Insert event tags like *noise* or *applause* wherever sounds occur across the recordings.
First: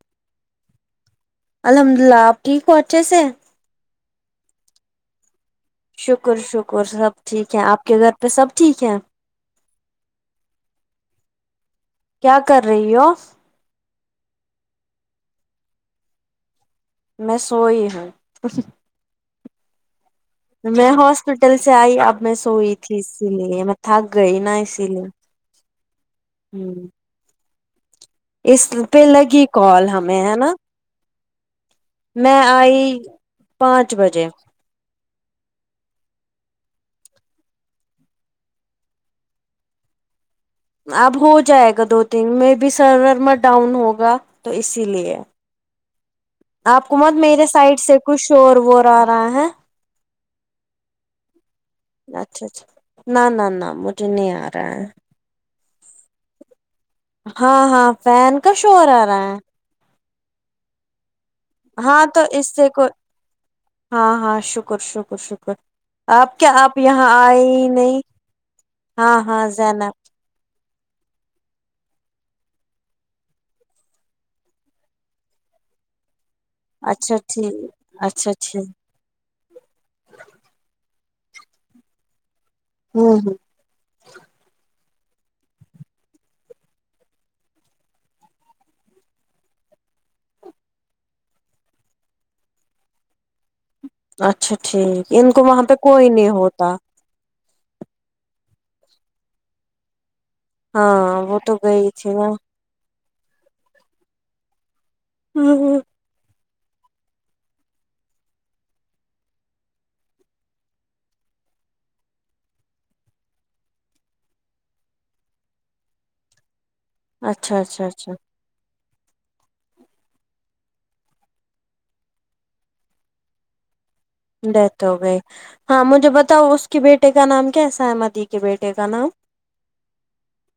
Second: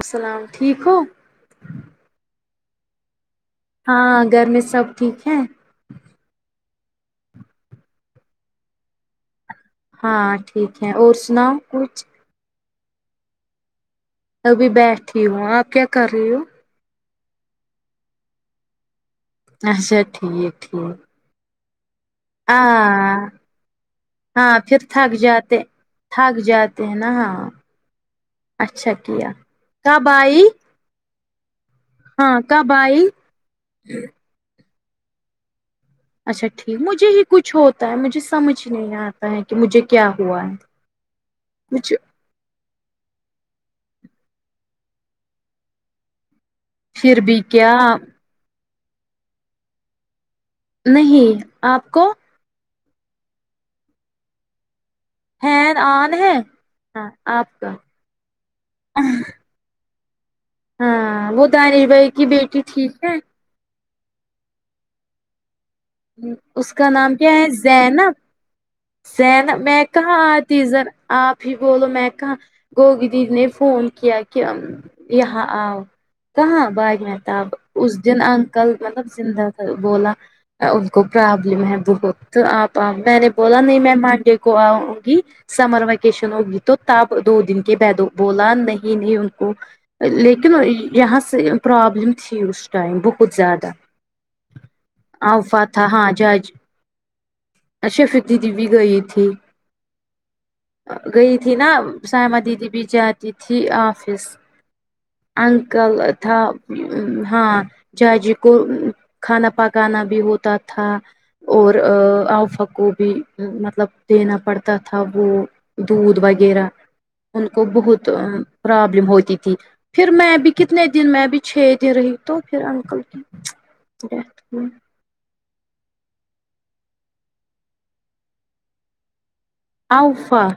السلام ٹھیک ہو الحمد اللہ آپ ٹھیک ہو اچھے سے ہاں گھر میں سب ٹھیک ہے شکر شکر سب ٹھیک ہے آپ کے گھر پہ سب ٹھیک ہے ہاں ٹھیک ہے اور سناؤ کچھ کیا کر رہی ہو ابھی بیٹھی ہ ہو آپ کیا کر رہی ہو میں سوئی ہوں اچھا ٹھیک میں ٹھیک ہاسپٹل سے آئی اب میں آ سوئی تھی اسی لیے میں تھک گئی نا ہاں پھر اسی لیے تھک جاتے تھک ہ جاتے ہیں نا ہاں اس اچھا پہ کیا لگی کال کب ہمیں ہے آئی نا ہاں میں کب آئی پانچ بجے اچھا ٹھیک مجھے ہی کچھ ہوتا ہے مجھے سمجھ نہیں آتا ہے کہ مجھے کیا ہوا ہے اب ہو جائے گا کچھ دو تین میں بھی سرورما ڈاؤن ہوگا تو اسی لیے آپ کو مت پھر بھی میرے کیا سائڈ سے کچھ شور وور آ رہا ہے نہیں آپ کو اچھا اچھا نہ نہ نہ مجھے نہیں آ رہا ہے ہین آن ہے آپ ہاں کا ہاں فین کا شوور آ رہا ہے ہاں وہ دانش ہاں بھائی تو کی اس بیٹی سے تھی کو ہاں ہاں شکر شکر شکر آپ کیا اس آپ کا یہاں نام کیا آئے ہے ہی نہیں زینب ہاں ہاں زینب میں کہاں آج تیزر آپ ہی بولو میں کہاں گوگی دی نے فون کیا کہ یہاں آؤ کہاںاں بھائی اچھا مہتاب ٹھیک اس دن اچھا انکل ٹھیک مطلب زندہ بولا ان کو پرابلم ہے بہت آپ آپ میں ہوں نے ہ پتا نہیں میں مانڈے کو آؤں گی سمر ویکیشن ہوگی تو تب دو دن کے بی دو بولا نہیں نہیں ان کو لیکن یہ ہس پرابلم تھی اس ٹائم بہت زیادہ اچھا ٹھیک ان کو وہاں پہ کوئی نہیں ہوتا اچھا فتی دی بھی گئی تھی ہاں گئی وہ تھی تو نا گئی تھی نا سائمہ دیدی بھی جان تھی آفس ہوں ہوں اننکل تھا ہاں جائے جی کو کھانا پکانا بھی ہوتا تھا اور آؤ فکو بھی مطلب دینا پڑتا تھا وہ دودھ وغیرہ ان اچھا کو اچھا بہت اچھا پرابلم ہوتی تھی پھر میں بھی کتنے دن میں بھی چھ دن رہی تو پھر انکل ڈیتھ ہو گئی ہاں مجھے بتاؤ اس کے بیٹے کا نام کیا ہے سمدی کے بیٹے کا نام اوفا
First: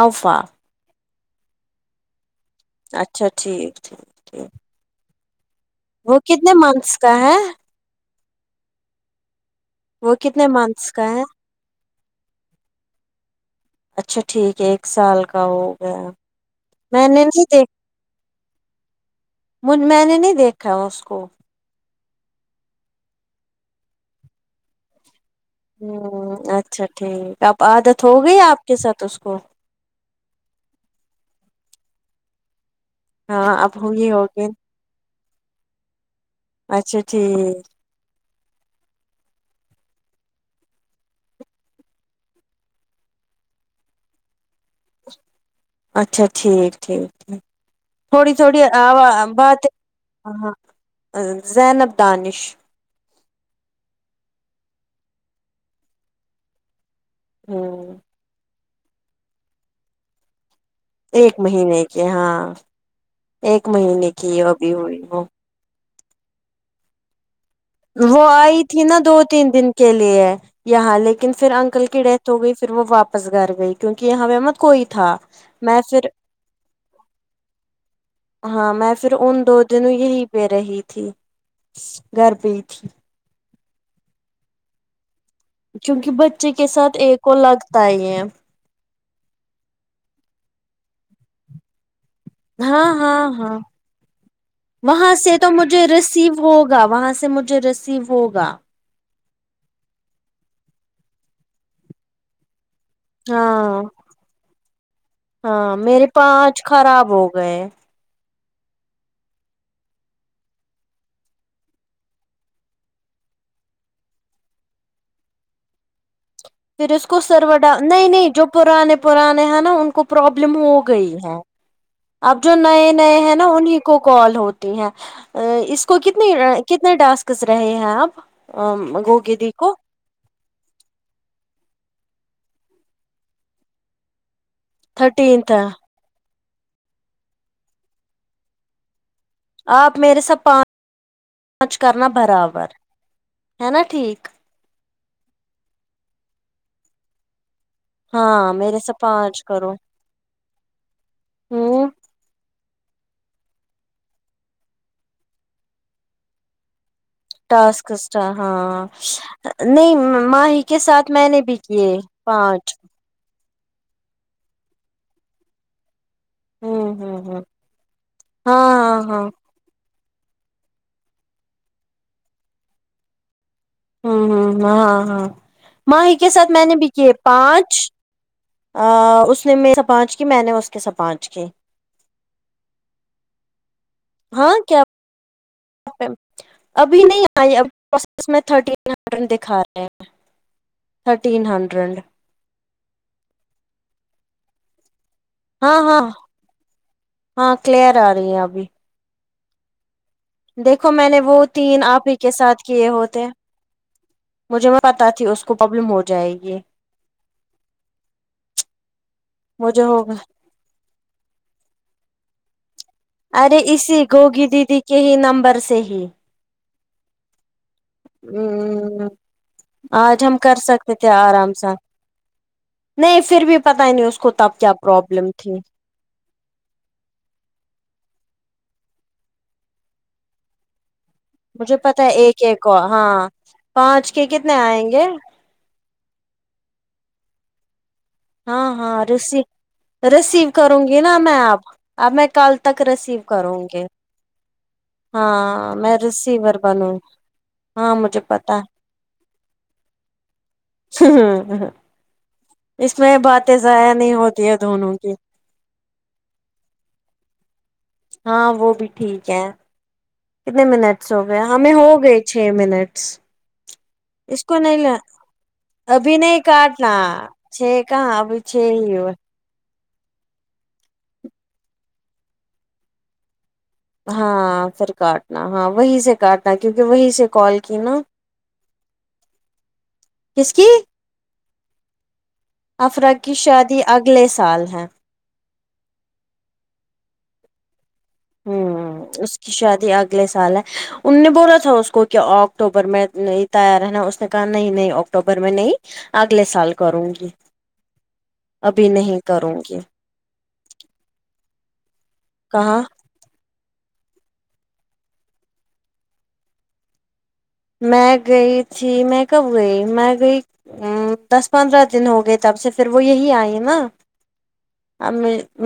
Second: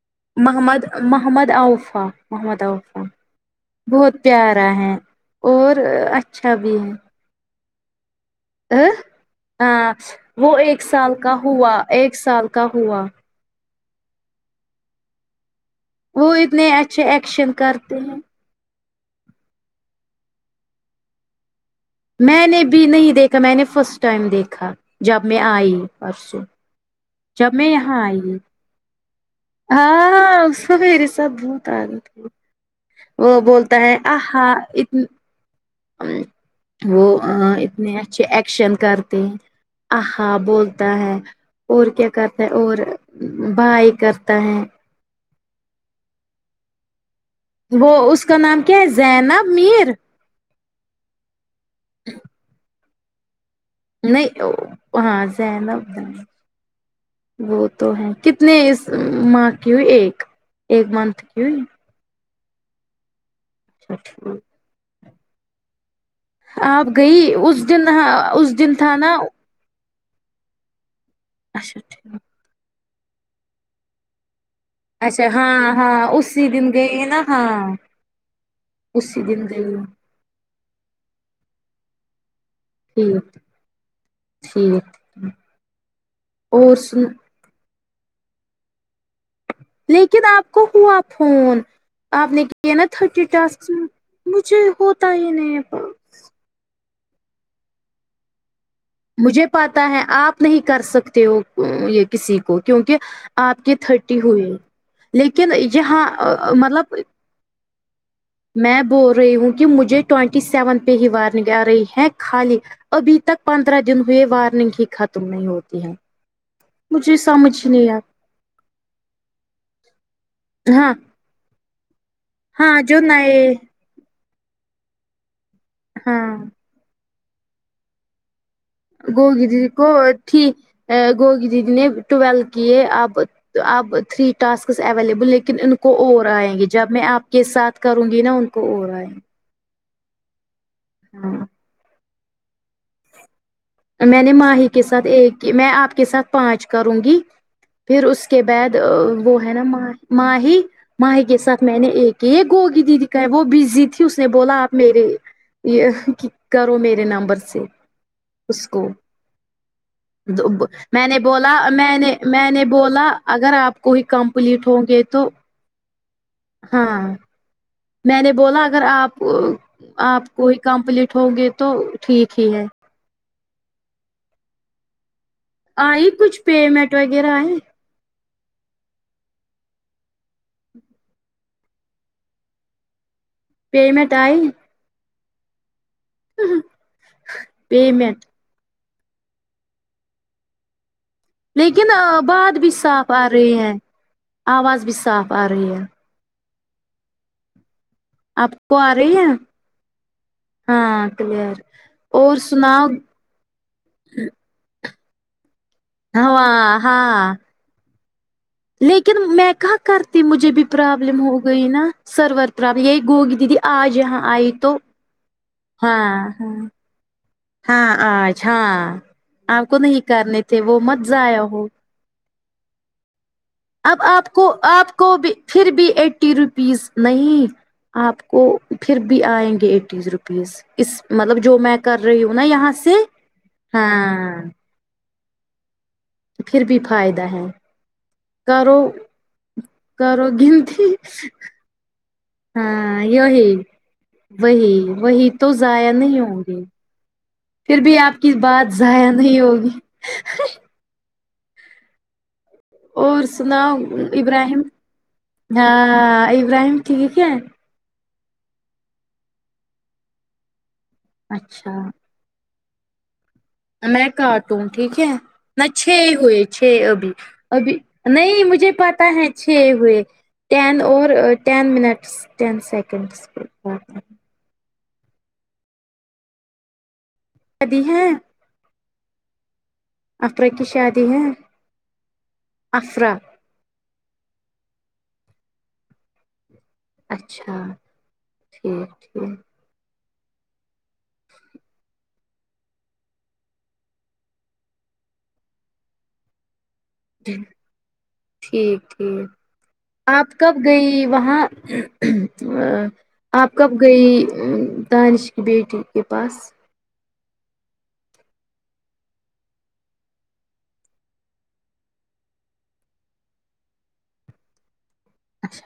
اوفا محمد محمد آوفا محمد عفان اچھا ٹھیک ٹھیک بہت ٹھیک پیارا ہے اور اچھا بھی ہے ک *inaudible* ا ہاں کتنے وہ ایک منتھس سال ہے کا ہوا ایک سال کا ہوا اچھا ٹھیک ہے ایک سال کا ہو گیا وہ اتنے اچھے میں نے نہیں ایکشن کرتے ہیں من میں نے نہیں دیکھا اس کو میں نے بھی نہیں دیکھا میں نے فرسٹ ٹائم دیکھا جب میں آئی ہوں پرسوں اچھا ٹھیک جب اب میں عادت یہاں ہو آئی گئی آپ کے ساتھ اس کو ہاں ہاں اس کو میری سب بہت عادت ہو وہ ہاں بولتا اب ہے ہوئی آ ہا ہوگی ات اچھا وہ ٹھیک اتنے اچھے ایکشن کرتے ہیں آہا بولتا ہے اور کیا کرتے ہے اور بھائی کرتا ہے اچھا ٹھیک ٹھیک ٹھیک وہ اس تھوڑی کا تھوڑی نام کیا ہے آ زینب باتیں میر ہ زینب دانش نہیں ہاں زینب دانش وہ تو ہوں ہے کتنے اس مکیو ایک منتھ ایک کی ہوئی مہینے کے ہاں ایک اچھا مہینے کی ٹھیک ابھی ہوئی وہ آپ گئی اس دن ہاں وہ اس آئی دن تھی تھا نا دو تین دن کے لیے یہاں لیکن پھر اچھا انکل کی ٹھیک ڈیتھ ہو گئی پھر وہ واپس گھر گئی کیونکہ یہاں پے مت کوئی تھا اچھا ہاں میں پھر ہاں اسی دن گئے ہیں نا ہاں ہاں میں پھر اسی ان دن دو گئی دنوں یہی پے رہی تھی گھر پئی تھی ٹھیک ٹھیک کیونکہ بچے کے اور ساتھ سن ایک لگتا ہی ہے لیکن آپ کو ہوا پھون آپ نے کیا نا ہاں ہاں تھرٹی ہاں ٹاسک میں مجھے ہوتا ہی نہیں ہے رسیو ہوگا وہاں سے مجھے ریسیو ہوگا مجھے پتا ہے آپ نہیں کر سکتے ہو یہ کسی کو کیونکہ آپ کے ہاں تھرٹی ہوئی لیکن ہاں یہاں میرے پانچ مطلب خراب ہو گئے میں بول رہی ہوں کہ مجھے ٹوینٹی سیون پہ ہی وارننگ آ رہی ہے خالی ابھی تک پندرہ دن ہوئے وارننگ ہی ختم نہیں ہوتی ہے پھر اس مجھے کو سر ڈ سمجھ آ نہیں نہیں جو پرانے پرانے ہیں نا ان کو پروابلم ہو ہاں گئی ہے اب جو نئے نئے ہیں نا انہی کو کال ہوتی ہیں اس کو ہاں کتنے کتنے ڈسکس رہے ہیں آپ گوگی دی جی کو گوٹ ت گوگی دیی نے ٹویلو کیے اب اب تھری ٹاسکس اویلیبل تھرٹینتھ لیکن ہے۔ ان کو اور آئیں گے جب میں آپ کے ساتھ کروں گی نا ان کو اور آئیں گی آپ میرے ساتھ ہاں پانچ کرنا برابر ہے نا میں ٹھیک نے ماہی کے ساتھ ایک میں آپ کے ساتھ پانچ کروں گی پھر اس کے ہاں بعد میرے سے پانچ وہ ہے نا کرو ماہ ماہی ماہی کے ساتھ میں نے ہوں ایک یہ گوگی دیدی کا ہے وہ بزی تھی اس نے بولا آپ میرے یہ ک کرو میرے نمبر سے ٹاسکس اچھا اس ہاں کو نہیں ماہی کے ساتھ میں نے بولا بھی کیے میں نے میں پانچ نے بولا اگر آپ کوئی کمپلیٹ ہوں گے تو ہوں ہاں ہوں ہوں میں نے ہاں بولا اگر ہاں آپ ہاں آپ کو ہی کمپلیٹ ہو گئے تو ٹھیک ہی ہے ہوں ہمم ہمم ہاں ہاں آئی ماہی کے کچھ ساتھ میں نے بھی پیمنٹ کیے وغیرہ آئے پانچ اس نے میرے سے پانچ کی میں نے اس کے ساتھ پانچ کی پیمنٹ آئی ہاں کیا ابھی نہیں آئیو پیمنٹ میں تھرٹین ہنڈریڈ دکھا رہے ہیں تھرٹین لیکن ہنڈریڈ بات بھی صاف آ رہی ہے آواز بھی صاف آ رہی ہاں ہے ہاں ہاں کلیئر آ رہی ہے آپ ابھی کو آ رہی ہے دیکھو میں ہاں نے وہ کلیئر تین آپ ہی کے اور ساتھ سناؤ کیے ہوتے مجھے میں پتا تھا اس کو پبلم ہو جائے ہوا گی ہاں لیکن میں کہ مجھے ہوگا کرتی مجھے بھی پرابلم ہو گئی نا سرور پروب یہی گوگی دیدی آج یہاں آئی تو یہی نمبر سے ہی ہاں ہاں ہاں آج ہاں ہممم آپ کو نہیں آج ہم کرنے کر وہ سکتے مت تھے ضائع آرام ہو س نہیں پھر بھی اب آپ کو کیا آپ کو پرابلم بھی تھی پھر بھی ایٹی روپیز نہیں آپ کو پھر بھی آئیں گے ایٹی روپیز اس مطلب جو میں مجھے کر پتا ہے رہی ہوں نا ایک ایک یہاں سے ہاں پانچ کے ہاں کتنے آئیں گے پھر بھی فائدہ ہے ہاں کرو ہاں ریسیو کرو ریسیو کروں گنتی گی نا میں آپ اب میں کل تک ہاں ریسیو یہی کروں گے وہی وہی تو ضائع نہیں ہوں ریسیور گی بنوں پھر ہاں بھی آپ مجھے کی پتا بات ضائع نہیں ہوگی ہ ہاں ہاں اور سناؤ نہیں ہوتی ہے ابراہیم دونوں کی ہاں ابراہیم ٹھیک ہے ہاں وہ بھی ٹھیک ہے کتنے منٹس ہو گئے ہمیں اچھا ہوگئے چھ منٹس میں اس کو کاٹوں نہیں ٹھیک ل ہے میں چھ ابھی ہوئے نہیں چھ کاٹنا ابھی ابھی چھ کہاں ابھی نہیں چھ مجھے ہی پتا ہو ہے چھ ہوئے ٹین اور ٹین منٹس ٹین سیکنڈس ہاں پھر کاٹنا ہاں وہیں سے کاٹنا کیونکہ وہیں سے کال کی نا ہے افرا کس کی شادی ہے افرہ افرا کی شادی اگلے سال ہے اچھا ہوں ٹھیک اس ٹھیک کی شادی اگ لے سال ہے ان نے بولا تھا اس کو کہ اکٹوبر میں نہیں تیار ہے نا اس نے کہا نہیں نہیں اکٹ وبر میں نہیں اگلے سال کروں گی ابھی ٹھیک نہیں ٹھیک کروں گی آپ کب گئی وہاں کہاں آپ کب گئی دانش کی بیٹی کے پاس میں گئی تھی میں کب گئی میں گئی ا دس پندرہ دن ہو گئے تب سے پھر وہ یہی آئی نا ناقابل سماعت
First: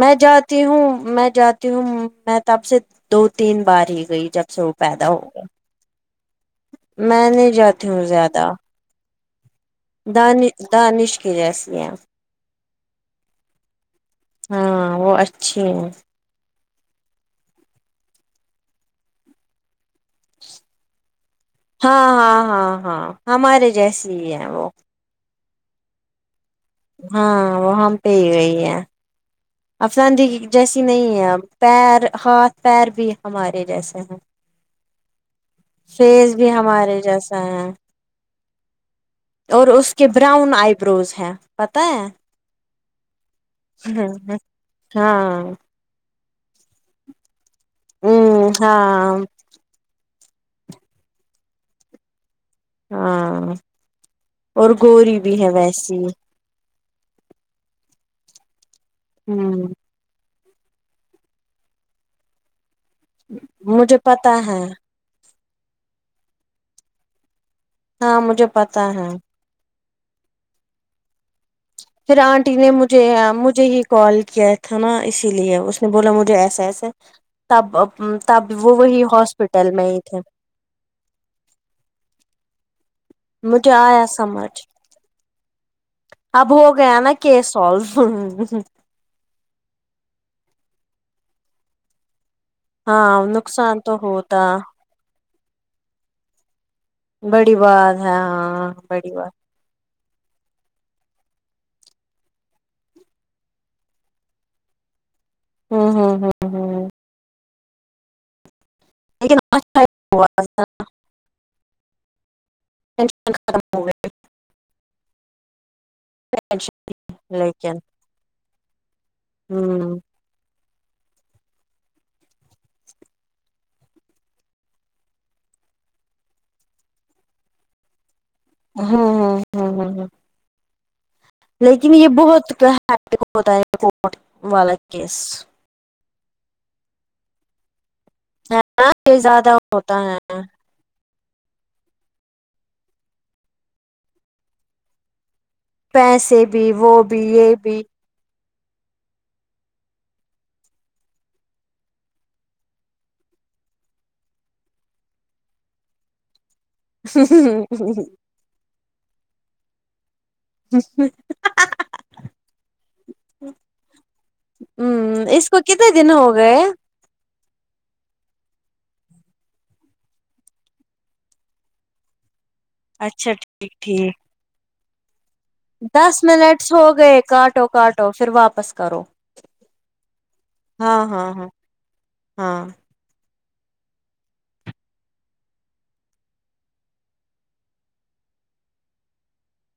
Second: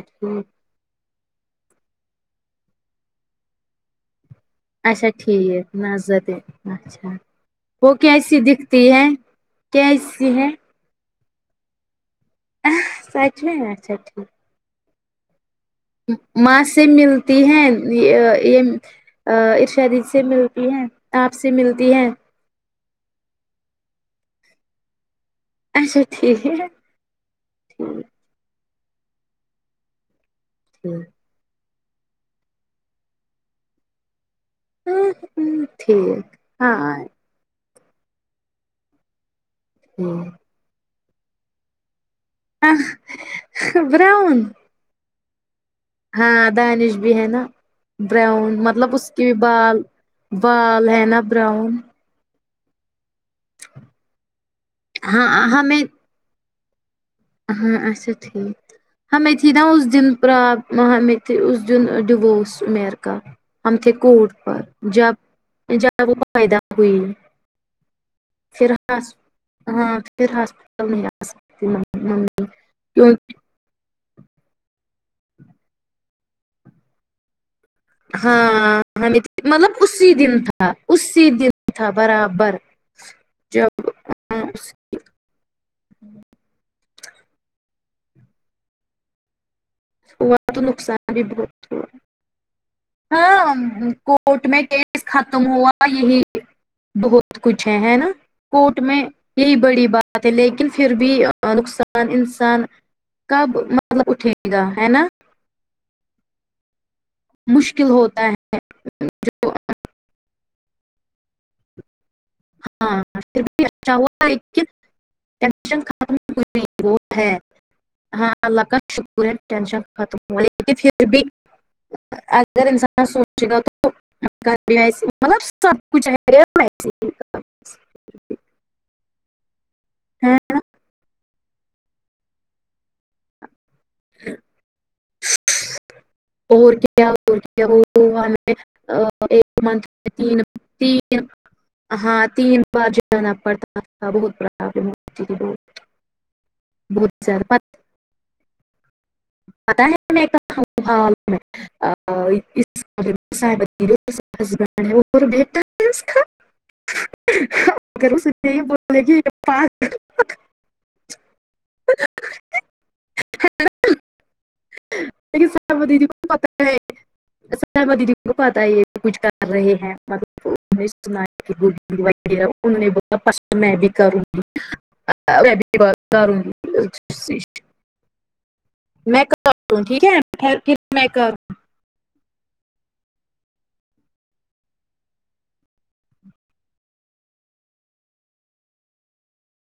میں جاتی ہوں میں جات ی ہوں میں تب سے دو تین بار ہی گئی جب سے وہ اچھا پیدا ہو گئے ٹھیک نظر د اچھا میں نہیں جاتی وہ ہوں کیسی زیادہ دکھتی ہے کیسی ہے د نش کے جیسیے ہیں سچ میں اچھا ٹھیک ہاں وہ اچھی ہیں ماں سے ملتی ہیں یہ یہ ارشا ر ی سے ملتی ہیں آپ سے ملتی ہاں ہیں ہاں ہاں ہاں ہمارے جیسی ہی ہیں وہ ہاں اچھا ٹھیک ہی ہے ہاں وہ ہم پہ ہی گئی ہیں افساندہی کی جیسی ٹھیک نہیں ہے اب پیر ہاتھ پیر بھی ہمارے جیسے ہیں ٹھیک فیز ٹھیک بھی ہمارے ہاں جیس اں اور اس کے ٹھیک براؤن آئی بروز ہیں پتاہے آہ حا براؤن ہاں ہاں دانش بھی ہے نا ہ براؤن مطلب اس ہاں کی ب بال بال ہےینا براؤن ہاں اور گوری بھی ہاں ہے ویسی ہ اچھا ٹھیک ہم میں تھی نا ہوں اس دن پرآ رپ وہاں میں تھی اس دین ڈوورس میرا آہ ہم تھے مجھے کوٹ پتا پر ہے جب جب وہ پیدا ہوئی ہاں مجھے فھر پتا ہے ہاس ہاں پھر ہاسپٹل نہیں آاس پھر آٹی نے مجھے عام مج مجھے ہی کال کیا تھا نا اسی لیے اس نے بولا مجھے ایسا ایسا تب ھم تب وہ ہاں وہی ہمیں ہاسپٹل مطلب میں ہی اسی تھے دن تھا اسسی دن تھا برابر مجھے جب آیا سمجھ اب ہو گیا نا کیس سالو ھم ہوا تو نقصان *unintelligible* ہاں ام نقصان تو کورٹ ہوتا میں کیس ختم ہوا یہی بہت بڑی کچھ ہے بات ہے نا ہاں کوٹ میں بڑی بات یہی بڑی بات پھر بھی نقصان انسان *unintelligible* کب مطلب اٹھے گا ہے نا ہوں ہوں ہوں ہوں مشکل ہوتا ہے لیکن جو *unintelligible* ہاں *unintelligible* *unintelligible* لیکن ہاں اللہ کا شکر ہے ہ ٹینشن ختم ہوی پھر بھی *unintelligible* اگر انسان سوچ گ تو *unintelligible* مطلب سب کچھ ہے وسے *unintelligible* ہوں ہوں *unintelligible* لیکن یہ بہت ہوتا ہے کٹ والا کیس *unintelligible* اور کیا کیا وہ ہے نا یہ زیادہ ایک منتھ ہوتا *unintelligible* ہے تین ہاں تین بار جانا پڑتا تھا بہت آپ ج ب *unintelligible* پیسے بھی وہ بھی یہ بھی پتا ہے *unintelligible* حببین وہ بر *unintelligible* *unintelligible* ہے نا کو *unintelligible* ہوں ہے اس کو ہوسکتا ہے وہ کتنے دیدی دن ہو گئے کو پتہ ہے یہ کچھ کر رہے ہیں *unintelligible* سنا کہ ان نے ب *unintelligible* اچھا پرس ٹھیک میں بھی ٹھیک کروں بھی دس کروں منٹس ہو گئے گی کاٹو کاٹو پھر واپس کرو میں کروں ٹھیک ہےھر ہاں میں ہاں کروں ہاں ہاں